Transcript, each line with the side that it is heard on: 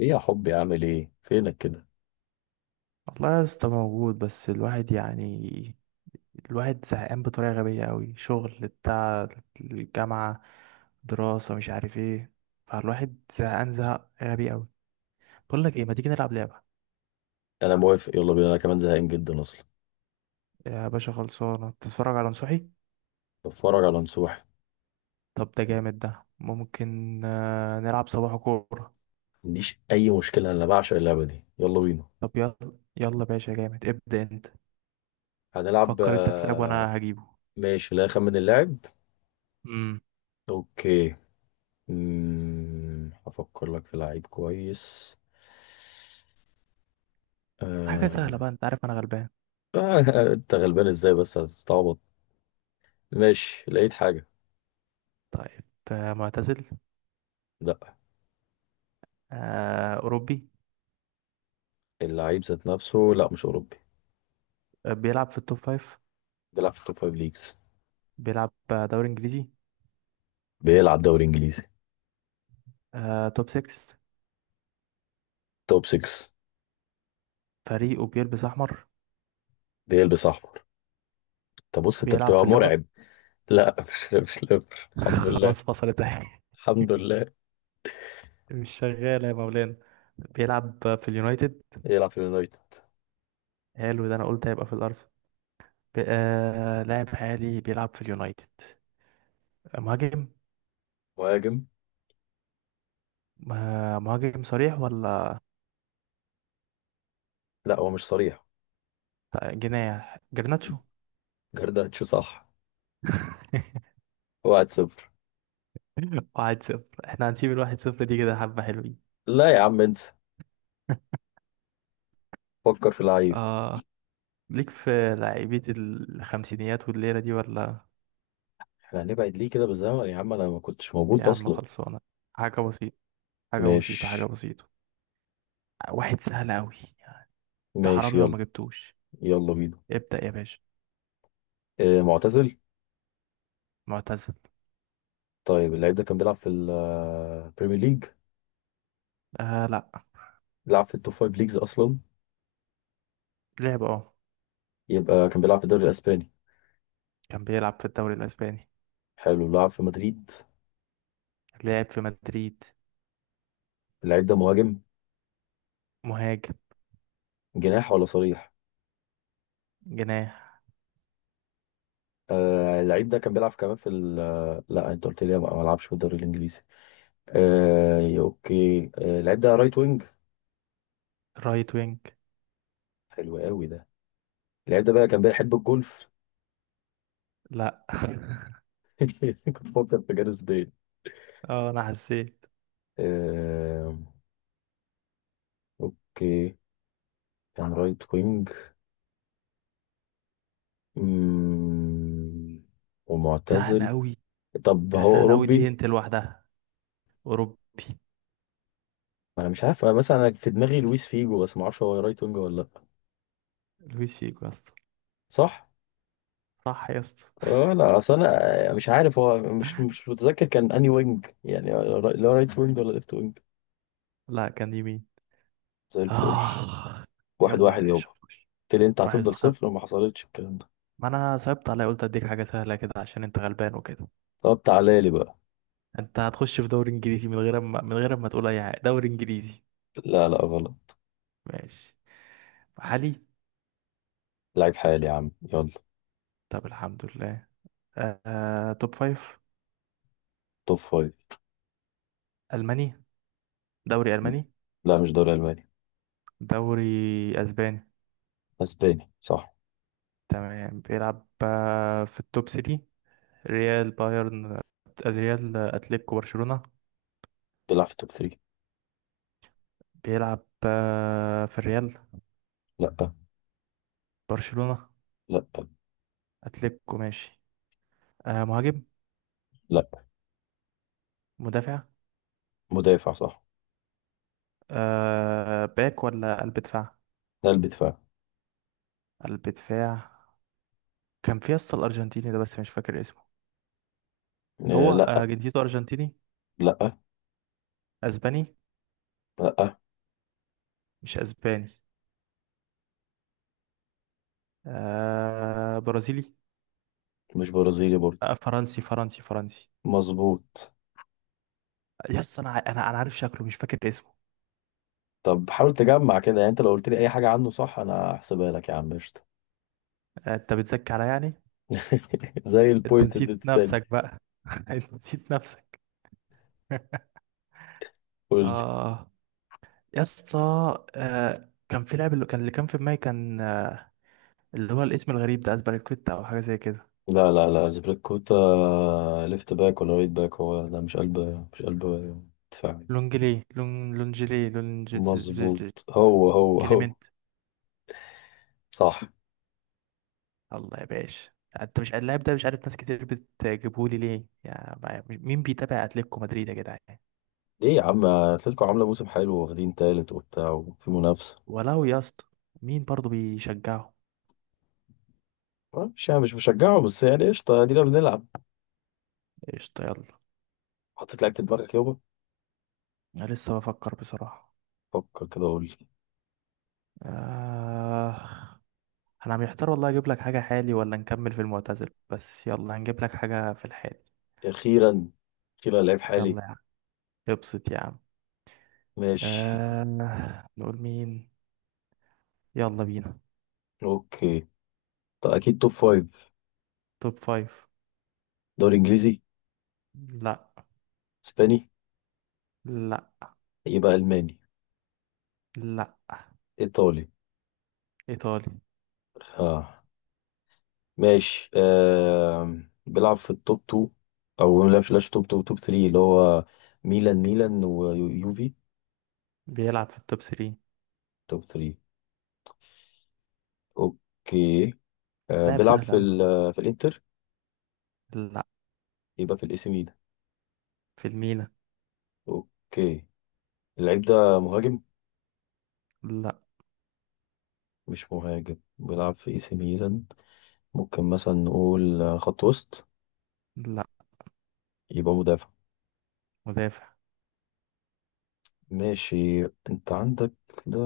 left: ايه يا حبي عامل ايه فينك كده.
right: والله يا اسطى موجود، بس الواحد يعني الواحد زهقان بطريقة غبية أوي، شغل بتاع الجامعة، دراسة، مش عارف ايه. فالواحد زهقان زهق غبي أوي. بقول لك ايه، ما تيجي نلعب لعبة؟
left: انا موافق يلا بينا، انا كمان زهقان جدا اصلا.
right: يا باشا خلصانة، تتفرج على نصوحي.
left: بتفرج على نصوح.
right: طب ده جامد ده، ممكن نلعب صباح كورة.
left: ما عنديش اي مشكله، انا بعشق اللعبه دي يلا بينا.
right: طب يلا. يلا باشا جامد، ابدأ انت.
left: هنلعب
right: فكر انت في لعب
left: آه،
right: وانا هجيبه.
left: ماشي، لا اخمن اللاعب.
right: امم
left: اوكي. هفكر لك في لعيب كويس.
right: حاجة سهلة
left: آه...
right: بقى، انت عارف انا غلبان.
left: آه، انت غلبان ازاي بس، هتستعبط. ماشي لقيت حاجه.
right: طيب. معتزل؟
left: لا،
right: أوروبي؟
left: اللعيب ذات نفسه، لا مش اوروبي.
right: بيلعب في التوب فايف.
left: بيلعب في التوب 5 ليجز.
right: بيلعب دوري انجليزي.
left: بيلعب دوري انجليزي.
right: توب 6.
left: توب 6.
right: فريقه بيلبس احمر.
left: بيلبس احمر. طب بص انت
right: بيلعب في
left: بتبقى
right: الليفر.
left: مرعب. لا مش ليفر الحمد لله.
right: خلاص فصلت اهي.
left: الحمد لله.
right: مش شغالة يا مولانا. بيلعب في اليونايتد.
left: يلعب في اليونايتد.
right: حلو ده، انا قلت هيبقى في الارسنال. لاعب حالي بيلعب في اليونايتد. مهاجم.
left: مهاجم.
right: مهاجم صريح ولا
left: لا هو مش صريح.
right: جناح؟ جرناتشو.
left: جرداتشو، صح. 1-0.
right: 1-0. احنا هنسيب الـ1-0 دي كده، حبة حلوين.
left: لا يا عم انسى. فكر في اللعيب.
right: اه. ليك في لعيبة الخمسينيات والليلة دي ولا؟
left: احنا هنبعد ليه كده بالزمن يا عم، انا ما كنتش
right: يا
left: موجود
right: عم
left: اصلا.
right: خلصانة. حاجة بسيطة، حاجة بسيطة، حاجة
left: ماشي.
right: بسيطة. واحد سهل أوي. انت
left: ماشي
right: حرام لو
left: يلا.
right: ما جبتوش.
left: يلا بينا.
right: ابدأ يا باشا.
left: اه، معتزل.
right: معتزل.
left: طيب اللعيب ده كان بيلعب في البريمير ليج؟
right: آه لأ.
left: لعب في التوب فايف ليجز اصلا.
right: لعب اه.
left: يبقى كان بيلعب في الدوري الاسباني.
right: كان بيلعب في الدوري الأسباني.
left: حلو، لعب في مدريد.
right: لعب في مدريد.
left: اللعيب ده مهاجم.
right: مهاجم.
left: جناح ولا صريح؟
right: جناح.
left: آه، اللعيب ده كان بيلعب كمان في ال آه، لا انت قلت لي ما لعبش في الدوري الانجليزي. آه اوكي. اللعيب ده رايت وينج.
right: رايت وينج.
left: حلو قوي ده. اللعيب ده بقى كان بيحب الجولف.
right: لأ.
left: كنت بفكر في جاريث بيل.
right: اه أنا حسيت.
left: آه اوكي. كان رايت وينج. مم،
right: سهل
left: ومعتزل.
right: أوي.
left: طب هو
right: سهل أوي
left: اوروبي؟
right: دي هنت لوحدها. أوروبي.
left: انا مش عارف، أنا مثلا انا في دماغي لويس فيجو بس ما اعرفش هو رايت وينج ولا لا.
right: لويس فيجو يا اسطى.
left: صح.
right: صح يا اسطى.
left: اه لا اصل انا، مش عارف هو مش متذكر كان اني وينج، يعني اللي هو رايت وينج ولا ليفت وينج.
right: لأ كان يمين.
left: زي الفل.
right: آه.
left: واحد
right: يلا يا
left: واحد
right: باشا
left: يابا.
right: خش.
left: قلت لي انت
right: واحد
left: هتفضل
right: واحد
left: صفر وما حصلتش الكلام ده.
right: ما أنا صعبت عليا، قلت أديك حاجة سهلة كده عشان أنت غلبان وكده.
left: طب تعالى لي بقى.
right: انت هتخش في دوري انجليزي من غير ما تقول اي حاجه. دوري انجليزي؟
left: لا لا غلط.
right: ماشي. محلي.
left: لعيب حالي يا عم يلا.
right: طب الحمد لله. توب فايف.
left: توب فايف.
right: الماني. دوري الماني.
left: لا مش دوري الماني.
right: دوري اسباني.
left: اسباني، صح.
right: تمام. بيلعب في التوب 3 ريال، بايرن، الريال اتلتيكو برشلونة.
left: بيلعب في توب 3.
right: بيلعب في الريال؟
left: لا.
right: برشلونة؟
left: لا.
right: اتلتيكو. ماشي. مهاجم؟
left: لا.
right: مدافع.
left: مدافع، صح.
right: باك ولا قلب دفاع؟
left: قلب دفاع.
right: قلب دفاع. كان في يا اسطى الارجنتيني ده، بس مش فاكر اسمه. هو
left: لا.
right: جنسيته أرجنتيني؟
left: لا.
right: أسباني؟
left: لا
right: مش أسباني. آه برازيلي.
left: مش برازيلي برضه.
right: آه فرنسي فرنسي فرنسي.
left: مظبوط.
right: يس، أنا أنا عارف شكله مش فاكر اسمه.
left: طب حاول تجمع كده، يعني انت لو قلت لي اي حاجه عنه صح انا هحسبها لك يا عم قشطه.
right: آه أنت بتزكي عليا يعني.
left: زي
right: أنت
left: البوينت
right: نسيت
left: اللي بتتقال.
right: نفسك بقى. أنت نسيت نفسك.
left: قول لي.
right: آه. يا اسطى. آه كان في لاعب، اللي كان في دماغي، كان اللي هو الاسم الغريب ده، أسباليكويتا أو حاجة زي كده.
left: لا لا لا زبريكوتا. ليفت باك ولا رايت باك، هو لا مش قلب. مش قلب. دفاعي.
right: لونجلي لون لونجلي لونج
left: مظبوط، هو هو هو.
right: كليمنت.
left: صح.
right: الله يا باشا. انت مش اللاعب ده مش عارف، ناس كتير بتجيبهولي ليه، يا مين بيتابع اتلتيكو مدريد يا جدعان.
left: ليه يا عم، اتلتيكو عامله موسم حلو، واخدين تالت وبتاع وفي منافسه.
right: ولو يا اسطى. مين برضه بيشجعه.
left: مش يعني مش بشجعه، بس يعني قشطه ادينا بنلعب.
right: قشطة يلا.
left: حطيت لعيبه في دماغك يابا؟
right: انا لسه بفكر بصراحة.
left: فكر كده قول لي.
right: آه... انا محتار والله، اجيب لك حاجة حالي ولا نكمل في المعتزل؟ بس يلا، هنجيب لك حاجة في الحالي.
left: اخيرا. اخيرا لعيب حالي.
right: يلا يا عم. ابسط يا عم.
left: ماشي.
right: نقول مين. يلا بينا.
left: اوكي. طيب اكيد توب فايف.
right: توب فايف.
left: دوري انجليزي.
right: لا.
left: اسباني.
right: لا.
left: يبقى الماني.
right: لا.
left: ايطالي.
right: ايطالي.
left: اه. ماشي. بيلعب في التوب 2. او لا مش لاش، توب 2 توب 3 اللي هو ميلان ميلان ويوفي.
right: بيلعب في التوب 3.
left: توب 3. اوكي.
right: لاعب
left: بيلعب
right: سهل اوي.
left: في الانتر.
right: لا.
left: يبقى في الاي سي ميلان.
right: في الميلان.
left: اوكي. اللعيب ده مهاجم.
right: لا.
left: مش مهاجم بيلعب في اي سي ميلان. ممكن مثلا نقول خط وسط.
right: لا.
left: يبقى مدافع.
right: مدافع.
left: ماشي. انت عندك. ده.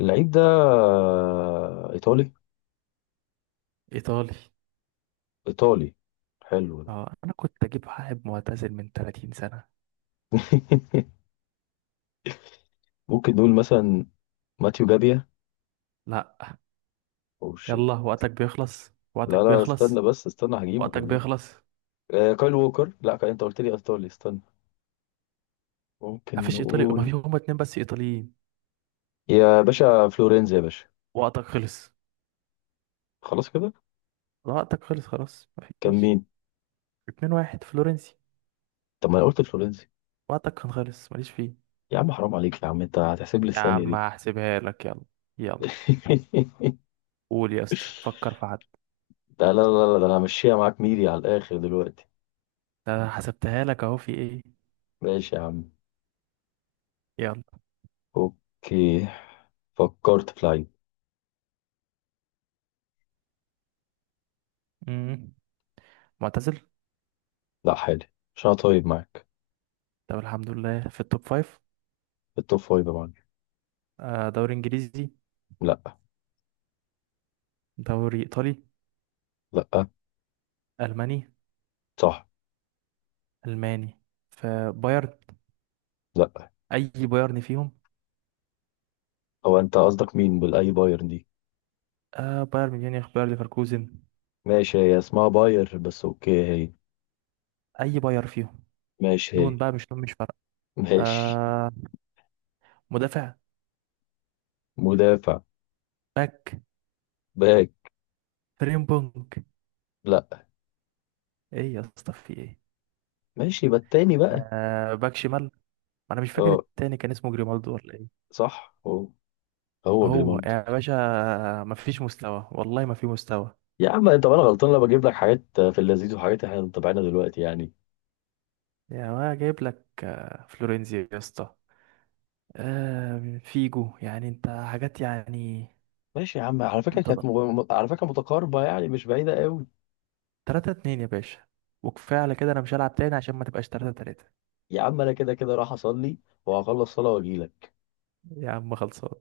left: اللعيب ده. ايطالي.
right: ايطالي.
left: ايطالي. حلو ده.
right: اه انا كنت اجيب واحد معتزل من 30 سنة.
left: ممكن نقول مثلا ماتيو جابيا.
right: لا.
left: او شيت.
right: يلا وقتك بيخلص،
left: لا
right: وقتك
left: لا، استنى
right: بيخلص،
left: بس استنى هجيبه
right: وقتك
left: والله.
right: بيخلص.
left: كايل ووكر، لا كايل انت قلت لي ايطالي، استنى. ممكن
right: مفيش ايطالي، ما في
left: نقول
right: هما اتنين بس ايطاليين.
left: يا باشا فلورينز يا باشا.
right: وقتك خلص.
left: خلاص كده.
right: وقتك خلص خلاص
left: كان
right: مفيش.
left: مين؟
right: اتنين، واحد فلورنسي.
left: طب ما انا قلت فلورينز.
right: وقتك كان خلص، ماليش فيه.
left: يا عم حرام عليك يا عم، انت هتحسب لي
right: يا
left: الثانية
right: عم
left: دي.
right: هحسبها لك، يلا. يلا. قول يا اسطى، فكر في حد.
left: ده لا لا لا، ده انا همشيها معاك ميري على الاخر دلوقتي.
right: ده أنا حسبتها لك اهو، في ايه.
left: ماشي يا عم.
right: يلا.
left: اوكي. فكرت في لعيب.
right: مم. معتزل.
left: لا، حالي. عشان أنا طيب معاك.
right: طب الحمد لله. في التوب فايف.
left: التوب فايف يا معلم.
right: دوري انجليزي؟
left: لا.
right: دوري ايطالي؟
left: لا.
right: الماني.
left: صح.
right: الماني. فبايرن.
left: لا.
right: اي بايرن فيهم؟
left: هو أنت قصدك مين بالأي باير دي؟
right: آه بايرن ميونخ، بايرن ليفركوزن.
left: ماشي هي اسمها باير بس أوكي هي.
right: اي بايرن فيهم؟
left: ماشي هي.
right: نون بقى مش نون، مش فارقه.
left: ماشي.
right: آه. مدافع.
left: مدافع.
right: باك.
left: باك.
right: فريمبونج.
left: لا.
right: ايه يا اسطى، في ايه؟
left: ماشي يبقى التاني بقى.
right: آه باك شمال. ما انا مش فاكر
left: أه.
right: التاني كان اسمه جريمالدو ولا ايه.
left: صح هو. هو
right: هو
left: جريمالدو.
right: يا باشا. ما فيش مستوى والله ما في مستوى.
left: يا عم أنت، أنا غلطان لما بجيب لك حاجات في اللذيذ وحاجات إحنا متابعينها دلوقتي يعني.
right: يا ما جايب لك فلورينزي يا اسطى. آه فيجو، يعني انت حاجات يعني.
left: ماشي يا عم، على فكرة
right: انت
left: كانت على فكرة متقاربة يعني مش بعيدة قوي.
right: 3-2 يا باشا. وكفايه على كده، انا مش هلعب تاني عشان ما تبقاش 3-3.
left: يا عم أنا كده كده راح أصلي، وهخلص صلاة وأجيلك.
right: يا عم خلصان.